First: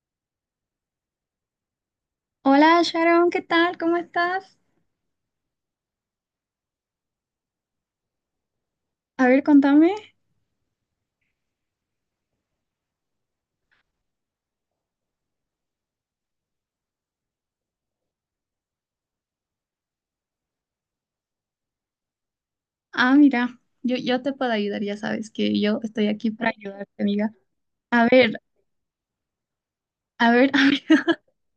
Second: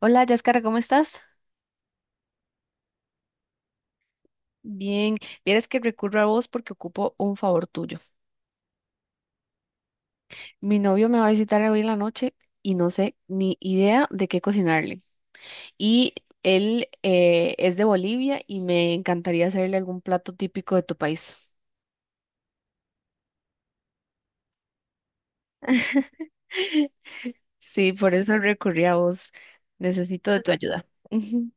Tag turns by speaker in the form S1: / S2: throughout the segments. S1: Hola, Yáscara, ¿cómo estás?
S2: Hola Sharon, ¿qué tal? ¿Cómo estás?
S1: Bien, vieras que recurro a vos porque ocupo un favor tuyo.
S2: A ver, contame.
S1: Mi novio me va a visitar hoy en la noche y no sé ni idea de qué cocinarle. Y él es de Bolivia y me encantaría hacerle algún plato típico de tu país.
S2: Ah, mira, yo te puedo ayudar, ya sabes que yo estoy aquí para ayudarte, amiga.
S1: Sí,
S2: A
S1: por
S2: ver,
S1: eso recurrí a vos. Necesito
S2: a
S1: de tu
S2: ver, a
S1: ayuda.
S2: ver,
S1: Ujú,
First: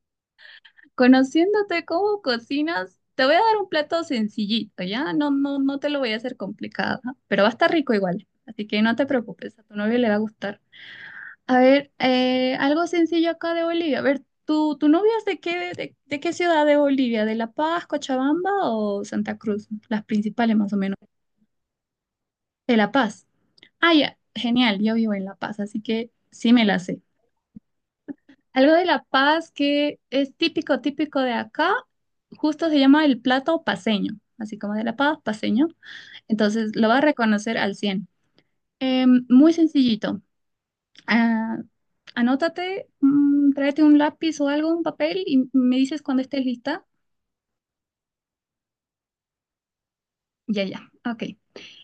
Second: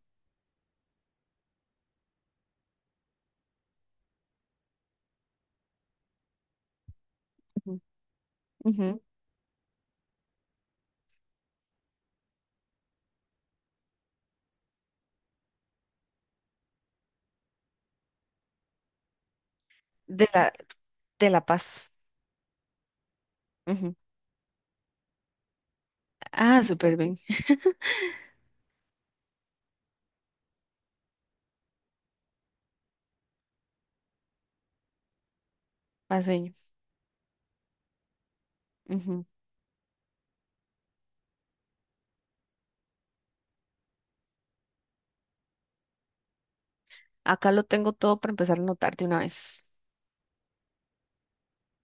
S2: conociéndote cómo cocinas, te voy a dar un plato sencillito, ¿ya? No, no, no te lo voy a hacer complicado, ¿ah? Pero va a estar
S1: ujú,
S2: rico igual, así que
S1: ujú.
S2: no te preocupes, a tu novio le va a gustar. A ver, algo sencillo acá de Bolivia. A ver, ¿tu novia es de qué, de qué ciudad de Bolivia? ¿De La Paz, Cochabamba o Santa Cruz? Las
S1: De la,
S2: principales más o menos.
S1: de La Paz.
S2: De La Paz. Ah,
S1: Ujú.
S2: ya, genial, yo vivo en La Paz, así que sí
S1: Ah,
S2: me la
S1: súper
S2: sé.
S1: bien.
S2: Algo de La Paz que es típico, típico de acá, justo se llama el plato paceño, así como de La Paz, paceño.
S1: Paseño.
S2: Entonces lo vas a reconocer al cien.
S1: Ujú.
S2: Muy sencillito. Ah, anótate, tráete un lápiz o algo, un papel y me dices cuando estés lista.
S1: Acá lo tengo todo para empezar a anotar de una vez.
S2: Ya, ya, ok.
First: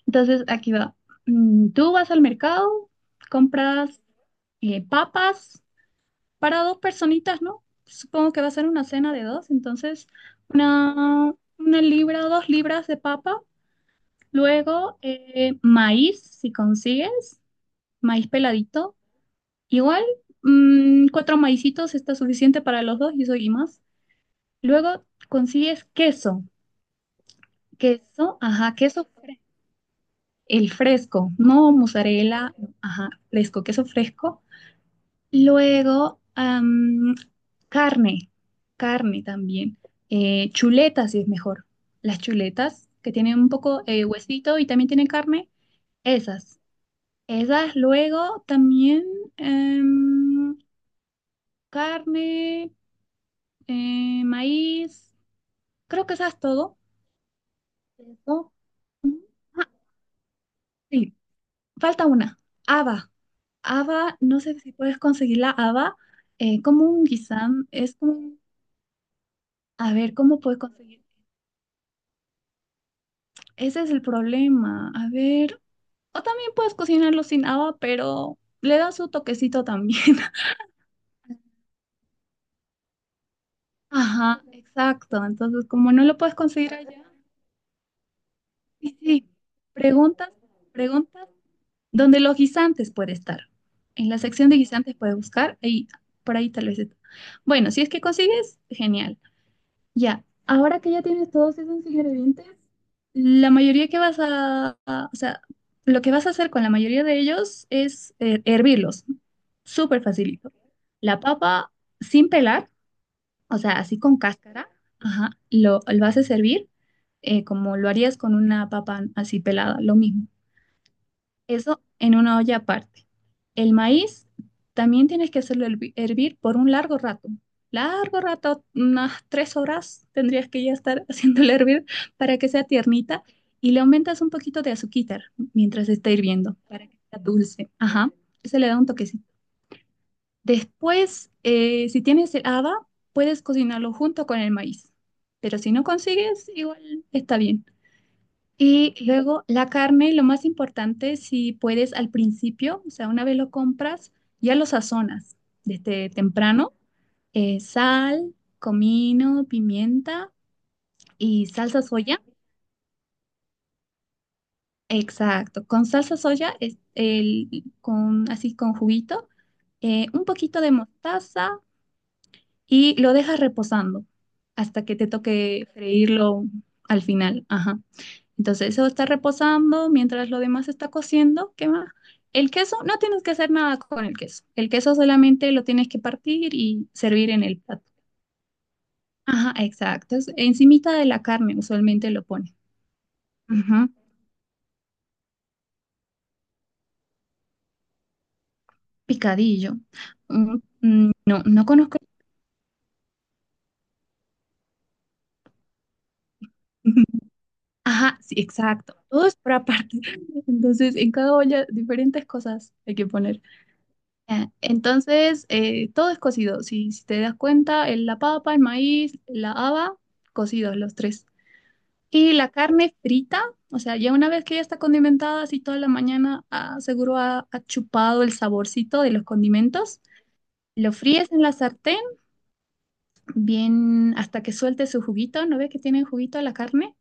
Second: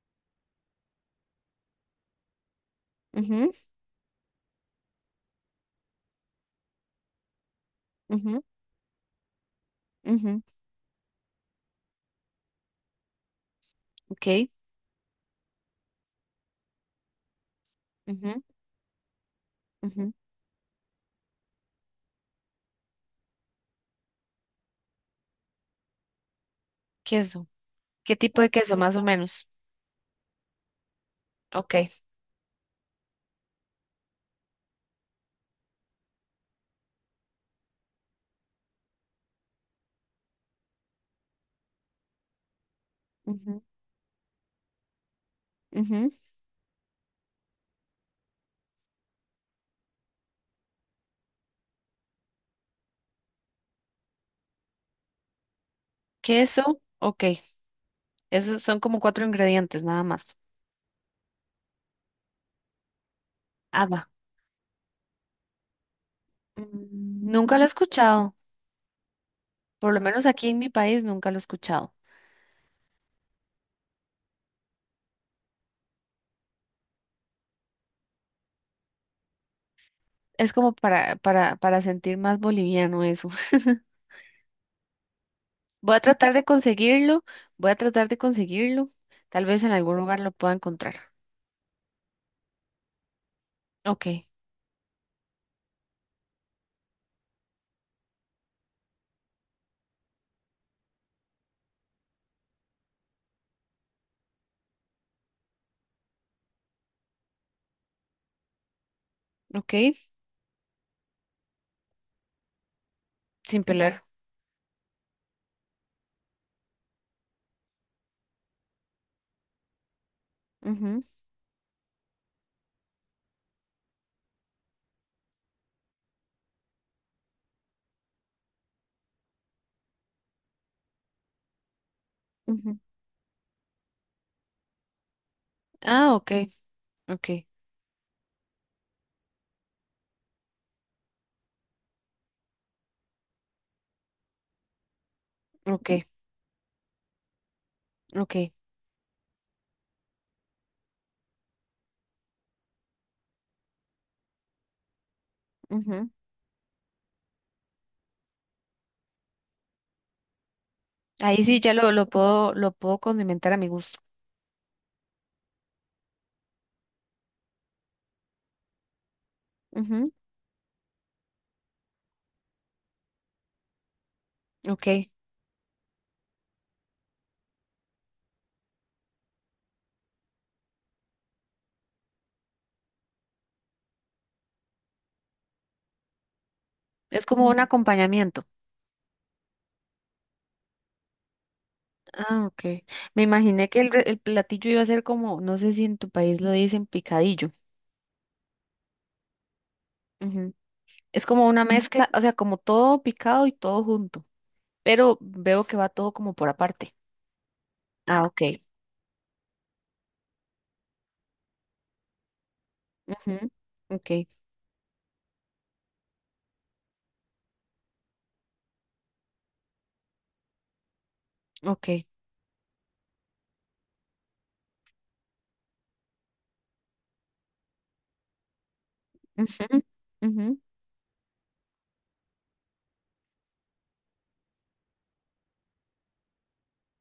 S2: Entonces aquí va. Tú vas al mercado, compras papas. Para dos personitas, ¿no? Supongo
S1: Ujú,
S2: que va a ser una cena de dos, entonces
S1: ujú,
S2: una, una libra, dos libras de papa,
S1: ok,
S2: luego maíz, si consigues, maíz
S1: ujú,
S2: peladito, igual
S1: ujú.
S2: cuatro maicitos está suficiente para los dos y eso y más. Luego consigues queso.
S1: Queso. ¿Qué
S2: Queso,
S1: tipo de
S2: ajá,
S1: queso, más o
S2: queso,
S1: menos?
S2: el fresco, no
S1: Ok.
S2: mozzarella, ajá, fresco, queso fresco. Luego, carne, carne también. Chuletas, si es mejor. Las chuletas que tienen un
S1: Ujú,
S2: poco huesito y también tienen carne,
S1: ujú.
S2: esas. Esas luego también em, carne, maíz, creo que esas todo.
S1: Queso, ok.
S2: Eso.
S1: Esos son como
S2: Ujú.
S1: cuatro
S2: Ah,
S1: ingredientes, nada más.
S2: sí, falta una, haba.
S1: Haba.
S2: Haba, no sé si puedes conseguir la haba, como un
S1: Mm, nunca lo he
S2: guisán,
S1: escuchado. Por
S2: a
S1: lo
S2: ver,
S1: menos
S2: ¿cómo
S1: aquí en
S2: puedes
S1: mi país
S2: conseguir?
S1: nunca lo he escuchado.
S2: Ese es el problema. A ver, o también puedes cocinarlo sin agua, pero le da su toquecito también.
S1: Es como para sentir más boliviano eso.
S2: Ajá, exacto. Entonces, como
S1: Voy a
S2: no lo
S1: tratar
S2: puedes
S1: de
S2: conseguir allá,
S1: conseguirlo. Voy a tratar de conseguirlo.
S2: sí, sí.
S1: Tal vez en algún lugar
S2: Preguntas,
S1: lo pueda encontrar.
S2: preguntas, donde los guisantes puede estar. En la
S1: Ok,
S2: sección de guisantes puedes buscar ahí, por ahí tal vez está. Bueno, si es que consigues, genial. Ya, ahora que ya tienes todos esos ingredientes, la mayoría que o sea, lo que vas a hacer con la mayoría de ellos es hervirlos, ¿no? Súper
S1: ok.
S2: facilito. La papa sin pelar, o
S1: Sin
S2: sea, así
S1: pelar.
S2: con cáscara, ajá, lo vas a servir como lo harías con una papa así pelada, lo mismo. Eso en una olla aparte. El maíz también tienes que hacerlo hervir por un largo rato. Largo rato, unas tres horas tendrías que ya estar haciéndolo hervir para que
S1: Ujú,
S2: sea
S1: ujú.
S2: tiernita, y le aumentas un poquito de azúcar mientras está
S1: Ah, ok,
S2: hirviendo para que sea
S1: ok.
S2: dulce. Ajá, se le da un toquecito. Después, si tienes el haba, puedes cocinarlo junto con el maíz, pero si no
S1: Ok,
S2: consigues, igual está bien.
S1: ok.
S2: Y luego la carne, lo más importante, si puedes al principio, o sea, una vez lo compras, ya lo sazonas
S1: Ujú.
S2: desde temprano. Sal, comino, pimienta
S1: Ahí
S2: y
S1: sí ya
S2: salsa
S1: lo
S2: soya.
S1: puedo, lo puedo condimentar a mi gusto.
S2: Exacto, con salsa soya, así con juguito,
S1: Ujú,
S2: un poquito de mostaza, y lo dejas reposando hasta
S1: ok.
S2: que te toque freírlo al final. Ajá. Entonces eso está reposando mientras lo demás está cociendo. ¿Qué más? El queso, no tienes que hacer nada con el queso. El queso solamente lo tienes que partir y
S1: Es
S2: servir en
S1: como
S2: el
S1: un
S2: plato.
S1: acompañamiento.
S2: Ajá, exacto. Es encimita de la carne usualmente lo
S1: Ah,
S2: ponen.
S1: ok. Me imaginé que
S2: Ajá,
S1: el, re- el platillo iba a ser como, no sé si en tu país lo dicen picadillo.
S2: picadillo.
S1: Ujú.
S2: Mm,
S1: Es
S2: no,
S1: como una
S2: no conozco.
S1: mezcla, o sea, como todo picado y todo junto, pero veo que va todo como por aparte.
S2: Ajá,
S1: Ah,
S2: sí,
S1: ok.
S2: exacto. Todo es por aparte. Entonces, en cada olla diferentes cosas hay que poner.
S1: Ujú, ok,
S2: Ya, entonces, todo es cocido. Si te das cuenta, la papa, el maíz, la haba, cocidos los tres.
S1: ok.
S2: Y la carne frita, o sea, ya una vez que ya está condimentada, así toda la mañana, ah, seguro ha chupado el saborcito de los
S1: Ujú,
S2: condimentos.
S1: ujú,
S2: Lo fríes en la sartén, bien hasta que suelte su juguito. ¿No ves que tiene juguito la carne?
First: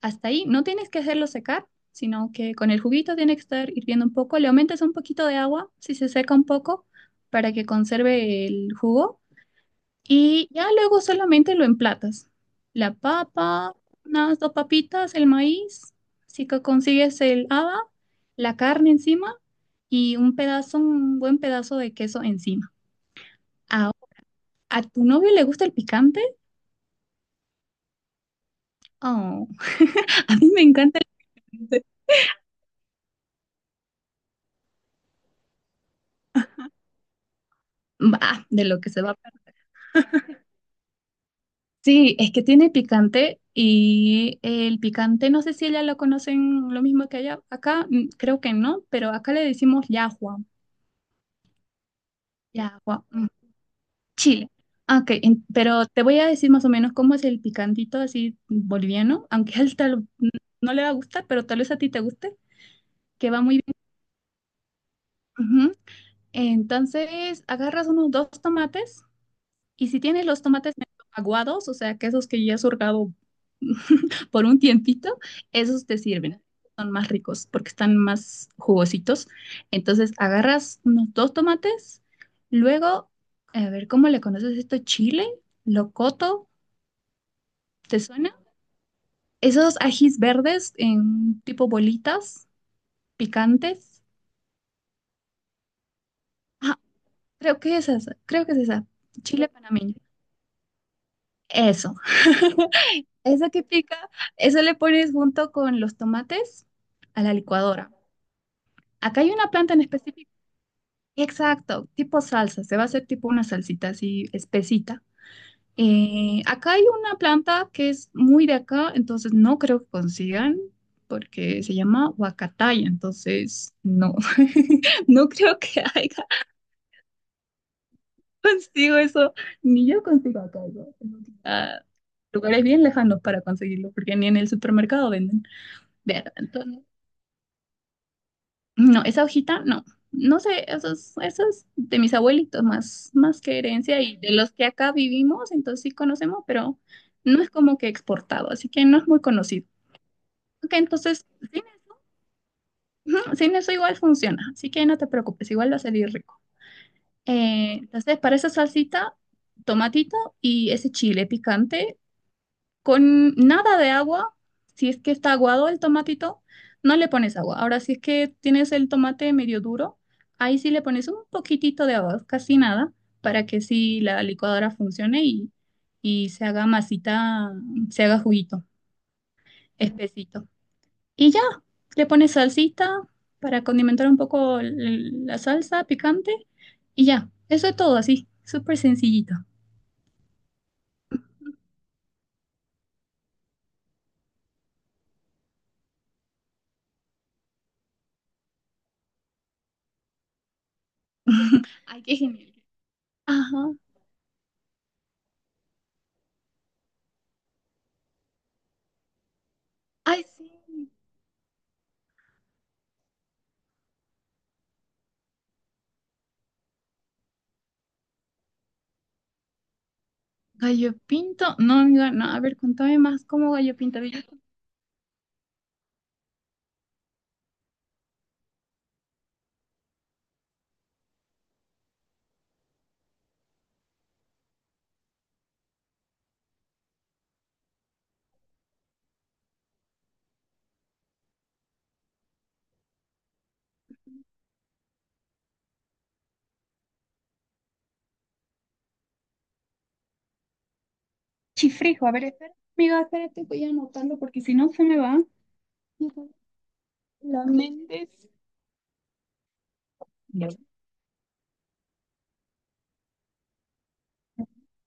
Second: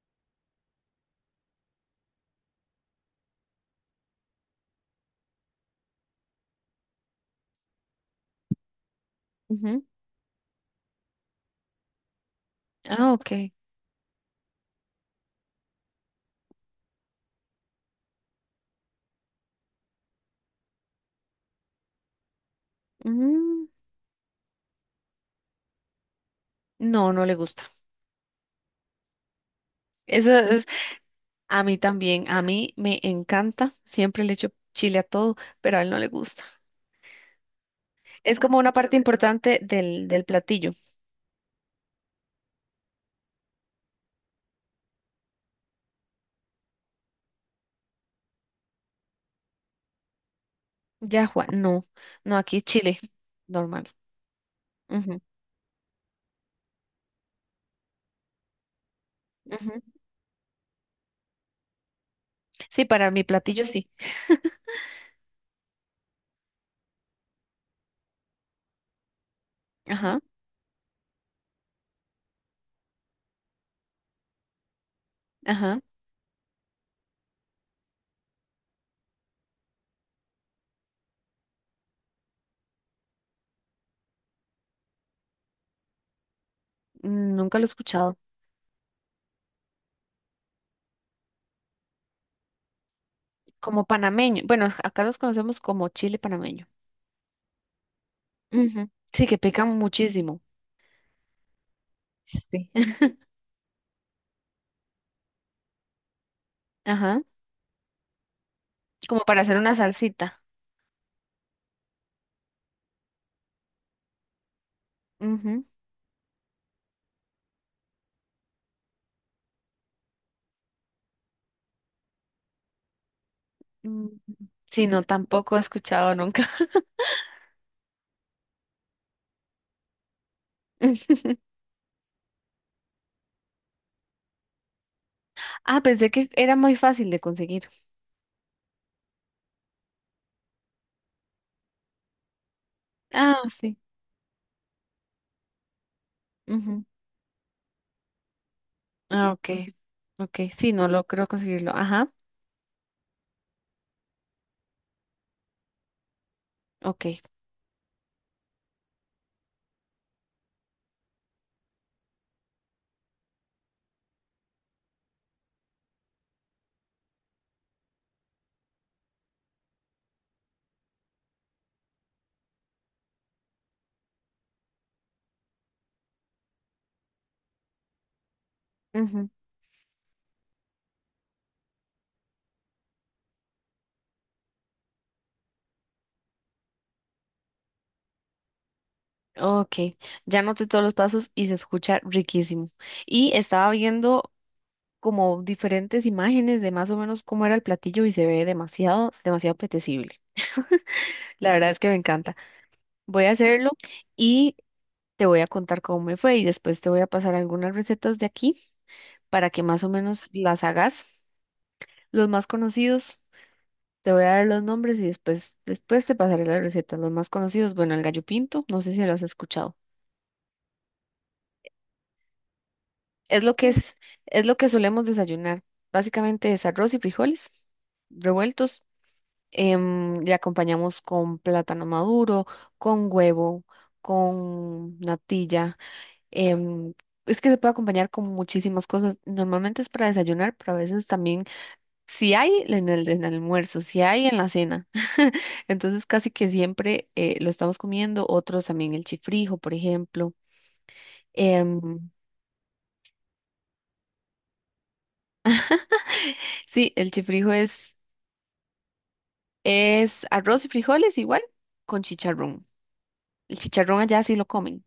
S2: Hasta ahí no tienes que hacerlo secar, sino que con el juguito tiene que estar hirviendo un poco. Le aumentas un poquito de agua si se seca un poco, para que conserve el jugo.
S1: ujú.
S2: Y ya luego solamente lo emplatas. La
S1: Ah, ok.
S2: papa, unas dos papitas, el maíz, si consigues el haba, la carne encima y un buen pedazo de queso encima.
S1: Mm,
S2: Ahora, ¿a tu novio le gusta el picante?
S1: no, no le gusta.
S2: Oh,
S1: Eso
S2: a mí me encanta el
S1: a mí
S2: picante.
S1: también, a mí me encanta, siempre le echo chile a todo, pero a él no le gusta. Es
S2: Bah,
S1: como
S2: de
S1: una
S2: lo que
S1: parte
S2: se va.
S1: importante del, del platillo.
S2: Sí, es que tiene picante y el picante, no sé si ella lo conocen lo mismo que allá. Acá creo que no, pero acá le decimos yahua,
S1: Ya, Juan, no, no, aquí es chile,
S2: yahua,
S1: normal.
S2: chile. Ah, ok,
S1: Ujú,
S2: pero te voy a decir más o menos cómo es el picantito así boliviano, aunque a él
S1: ujú.
S2: tal, no le va a gustar, pero tal vez a ti te guste,
S1: Sí, para mi
S2: que va muy
S1: platillo
S2: bien.
S1: sí.
S2: Ujú. Entonces, agarras unos dos tomates. Y si
S1: Ajá,
S2: tienes los tomates medio aguados, o sea, que esos que ya has hurgado por un tiempito,
S1: ajá,
S2: esos te sirven. Son más ricos porque están más jugositos. Entonces agarras unos dos tomates, luego, a ver, ¿cómo le conoces esto? Chile, locoto,
S1: nunca lo he
S2: ¿te
S1: escuchado.
S2: suena? Esos ajís verdes en tipo bolitas,
S1: Como
S2: picantes.
S1: panameño, bueno, acá los conocemos como chile panameño.
S2: Ah, creo que es esa, creo que es esa.
S1: Ujú, sí, que
S2: Chile
S1: pican
S2: panameño.
S1: muchísimo.
S2: Eso.
S1: Sí.
S2: Esa que pica, eso le pones junto con los tomates
S1: Ajá,
S2: a la licuadora. Acá
S1: como
S2: hay
S1: para
S2: una
S1: hacer una
S2: planta en específico.
S1: salsita.
S2: Exacto, tipo salsa, se va a hacer tipo una salsita así espesita.
S1: Ujú,
S2: Acá hay una planta que es muy de acá, entonces no creo que consigan porque se llama huacataya, entonces
S1: mm,
S2: no,
S1: sí, no,
S2: no
S1: tampoco
S2: creo
S1: he
S2: que
S1: escuchado
S2: haya
S1: nunca.
S2: consigo eso, ni yo consigo acá eso. Tengo que ir a lugares bien lejanos para conseguirlo, porque ni en el supermercado venden.
S1: Ah, pensé que
S2: Verdad,
S1: era muy fácil de conseguir.
S2: no, esa hojita, no. No sé, eso es de mis abuelitos, más
S1: Ah,
S2: que
S1: sí.
S2: herencia, y de los que acá vivimos, entonces sí conocemos, pero
S1: Ujú.
S2: no es como que exportado, así que no es muy
S1: Ah, ok.
S2: conocido.
S1: Ok, sí,
S2: Ok,
S1: no
S2: entonces,
S1: logró
S2: sin,
S1: conseguirlo. Ajá,
S2: ujú, sin eso igual funciona, así que no te preocupes, igual va a salir rico.
S1: ok.
S2: Entonces, para esa salsita, tomatito y ese chile picante, con nada de agua. Si es que está aguado el tomatito, no le pones agua. Ahora, si es que tienes el tomate medio duro, ahí sí le pones un poquitito de agua, casi nada, para que sí la licuadora funcione, y se haga masita, se haga juguito,
S1: Ujú.
S2: espesito. Y ya, le pones salsita para condimentar un poco la salsa picante y ya, eso es todo así, súper sencillito.
S1: Ok, ya noté todos los pasos y se escucha riquísimo. Y estaba viendo como diferentes imágenes de más o menos cómo era el platillo y se ve demasiado, demasiado apetecible. La verdad es que me
S2: Ay, qué
S1: encanta.
S2: genial.
S1: Voy a hacerlo
S2: Ajá.
S1: y te voy a contar cómo me fue y después te voy a pasar algunas recetas de aquí para que más o
S2: Ay,
S1: menos
S2: sí.
S1: las hagas, los más conocidos. Te voy a dar los nombres y después, después te pasaré las recetas, los más conocidos. Bueno, el gallo pinto, no sé si lo has escuchado.
S2: Gallo pinto. No, amiga, no. A ver, contame más
S1: Es
S2: cómo
S1: lo que mm,
S2: gallo pinto. A ver,
S1: es lo que solemos desayunar. Básicamente es arroz y frijoles revueltos. Em, le acompañamos con plátano maduro, con huevo, con natilla. Em, es que se puede acompañar con muchísimas cosas. Normalmente es para desayunar, pero a veces también si hay en el almuerzo, si hay en la cena. Entonces casi que siempre lo estamos comiendo. Otros también el chifrijo, por ejemplo. Em,
S2: chifrijo, a ver, espera. Amiga, espérate, voy a anotarlo porque si no se me va.
S1: sí, el
S2: La
S1: chifrijo
S2: Méndez.
S1: es arroz y frijoles igual con chicharrón. El chicharrón allá sí lo comen.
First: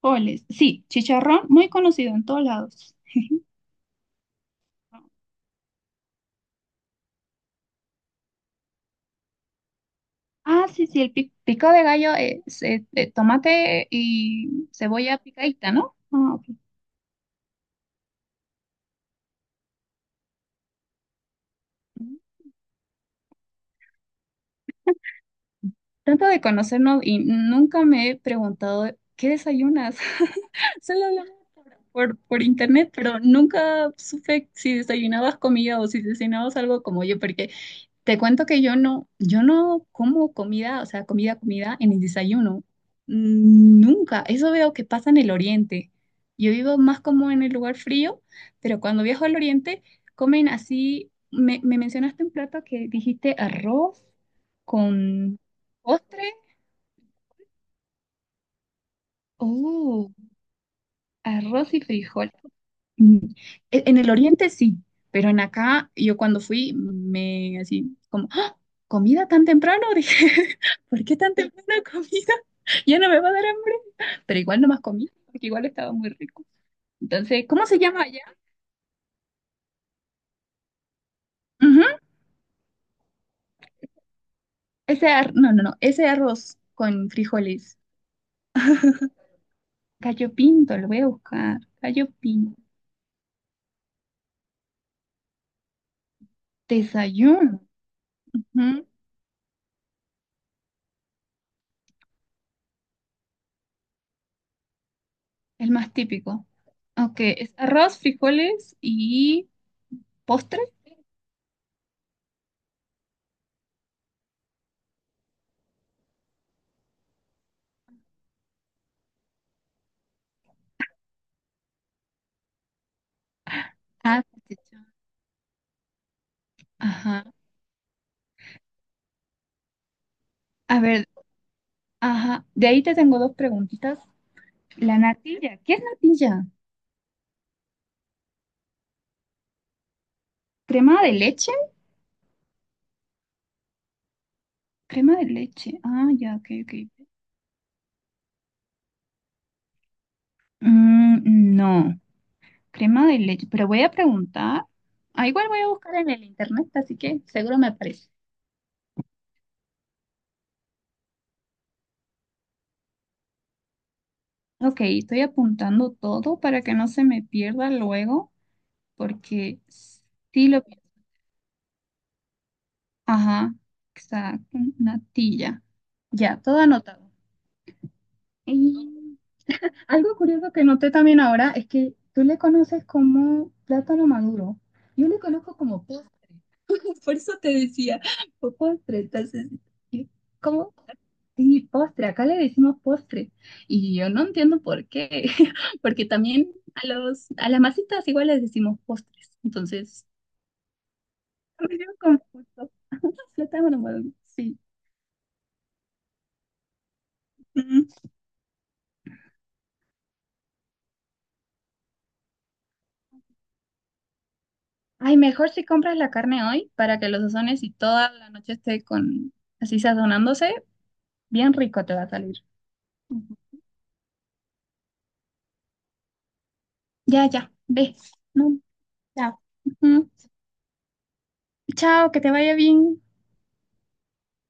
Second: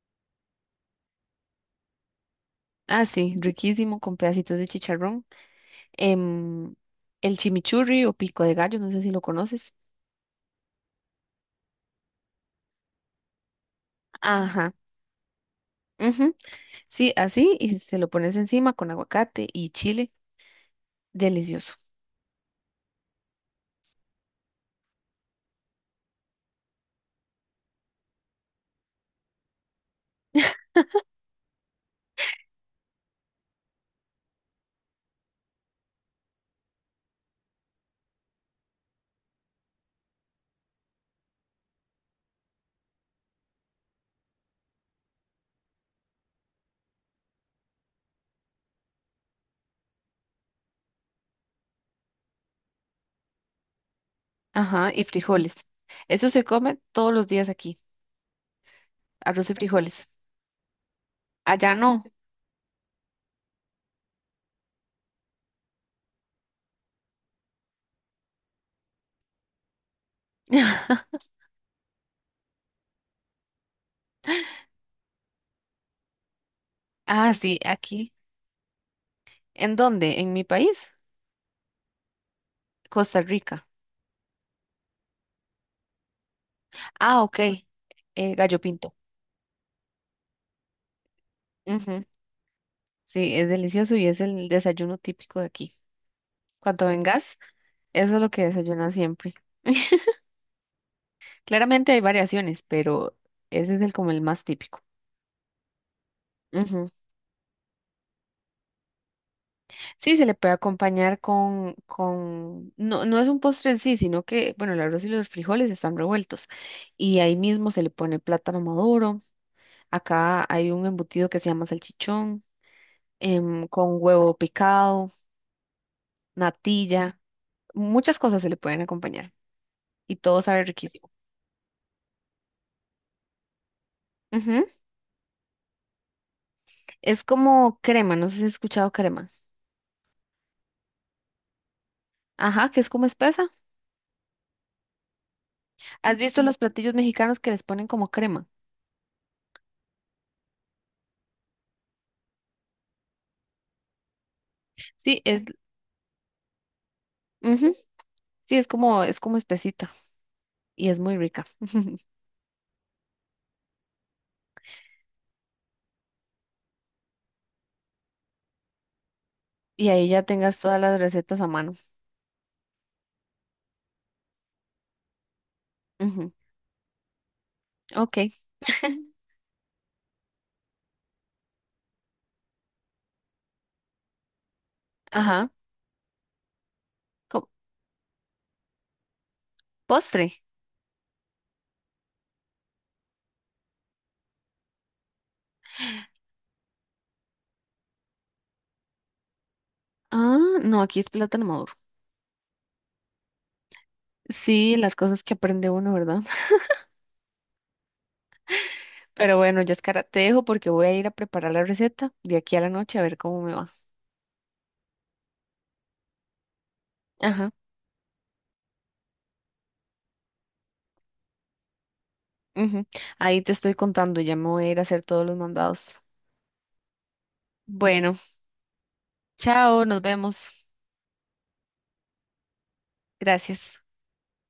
S2: Frijoles. Sí, chicharrón, muy conocido en todos lados.
S1: Ah, sí, riquísimo con pedacitos de chicharrón. Em, el chimichurri o pico de gallo, no sé si lo conoces.
S2: Ah, sí, sí, pico de gallo es tomate y
S1: Ajá.
S2: cebolla picadita, ¿no?
S1: Ujú,
S2: Ah, ok.
S1: sí, así y se lo pones encima con aguacate y chile. Delicioso.
S2: Tanto de conocernos y nunca me he preguntado qué desayunas. Solo hablamos por internet, pero nunca supe si desayunabas comida o si desayunabas algo como yo, porque te cuento que yo no como comida, o sea, comida, comida en el desayuno. Nunca. Eso veo que pasa en el oriente. Yo vivo más como en el lugar frío, pero cuando viajo al oriente comen así. Me mencionaste un plato que dijiste arroz
S1: Ajá, y
S2: con
S1: frijoles. Eso
S2: postre.
S1: se come todos los días aquí, arroz y frijoles.
S2: Oh,
S1: Allá
S2: arroz y
S1: no.
S2: frijol. Mm, En el oriente sí, pero en acá yo cuando fui me así como, "¡Ah! ¿Comida tan temprano?" Dije, ¿por qué tan temprano comida? Ya no me va a dar hambre. Pero igual no más comí, porque igual estaba muy rico.
S1: Ah,
S2: Entonces,
S1: sí,
S2: ¿cómo se llama
S1: aquí.
S2: allá?
S1: ¿En dónde? ¿En mi país?
S2: Ujú.
S1: Costa Rica.
S2: Ese no, no, no, ese arroz con
S1: Ah, ok.
S2: frijoles.
S1: Gallo pinto.
S2: Gallo pinto, lo voy a buscar.
S1: Ujú.
S2: Gallo pinto.
S1: Sí, es delicioso y es el desayuno típico de aquí. Cuando vengas,
S2: Desayuno.
S1: eso es lo que
S2: Ujú.
S1: desayunas siempre. Claramente hay variaciones, pero ese es el como el más típico.
S2: El más típico.
S1: Ujú.
S2: Ok, es arroz, frijoles y
S1: Sí, se le puede
S2: postre.
S1: acompañar con, no, no es un postre en sí, sino que, bueno, el arroz y los frijoles están revueltos y ahí mismo se le pone plátano maduro. Acá hay un embutido que se llama salchichón, em, con
S2: Ah,
S1: huevo
S2: salchichón.
S1: picado, natilla,
S2: Ajá.
S1: muchas cosas se le pueden acompañar y todo sabe
S2: A ver,
S1: riquísimo.
S2: ajá. De ahí te tengo dos preguntitas.
S1: Ujú.
S2: La natilla. ¿Qué es natilla?
S1: Es como crema, no sé si has escuchado crema.
S2: ¿Crema de leche?
S1: Ajá, que es como espesa.
S2: Crema de leche. Ah,
S1: ¿Has
S2: ya,
S1: visto
S2: ok,
S1: los
S2: ok.
S1: platillos mexicanos que les ponen como crema?
S2: No, crema de leche. Pero voy a preguntar.
S1: Sí,
S2: Ah,
S1: es,
S2: igual voy a buscar en el internet, así que seguro me
S1: ujú,
S2: aparece.
S1: sí, es como espesita y es muy rica.
S2: Ok, estoy apuntando todo para que no se me pierda luego, porque
S1: Y ahí ya
S2: sí
S1: tengas
S2: lo...
S1: todas las recetas a mano.
S2: Ajá, exacto, natilla.
S1: Ujú,
S2: Ya, todo anotado.
S1: ok,
S2: Y algo curioso que noté también ahora es que tú le conoces como plátano maduro. Yo le
S1: ajá.
S2: conozco como postre. Por eso
S1: Co-
S2: te decía, postre. Entonces, y-
S1: postre.
S2: ¿cómo? Sí, postre. Acá le decimos postre. Y yo no entiendo por qué. Porque también a los, a las masitas igual les decimos postres. Entonces,
S1: Ah, no, aquí es plátano maduro.
S2: me dio confuso. Plátano maduro, sí.
S1: Sí, las cosas que aprende uno, ¿verdad?
S2: Mm.
S1: Pero bueno, Yaskara, te dejo porque voy a ir a preparar la receta de aquí a la noche a ver cómo me va.
S2: Ay, mejor si compras la carne hoy para que los
S1: Ajá.
S2: sazones y toda la noche esté con así sazonándose. Bien rico te va a salir.
S1: Ujú.
S2: Ujú.
S1: Ahí te estoy contando, ya me voy a ir a hacer todos los mandados.
S2: Ya, ya, ves.
S1: Bueno,
S2: No. Ya.
S1: chao, nos
S2: Ujú.
S1: vemos.
S2: Chao, que te vaya bien.
S1: Gracias.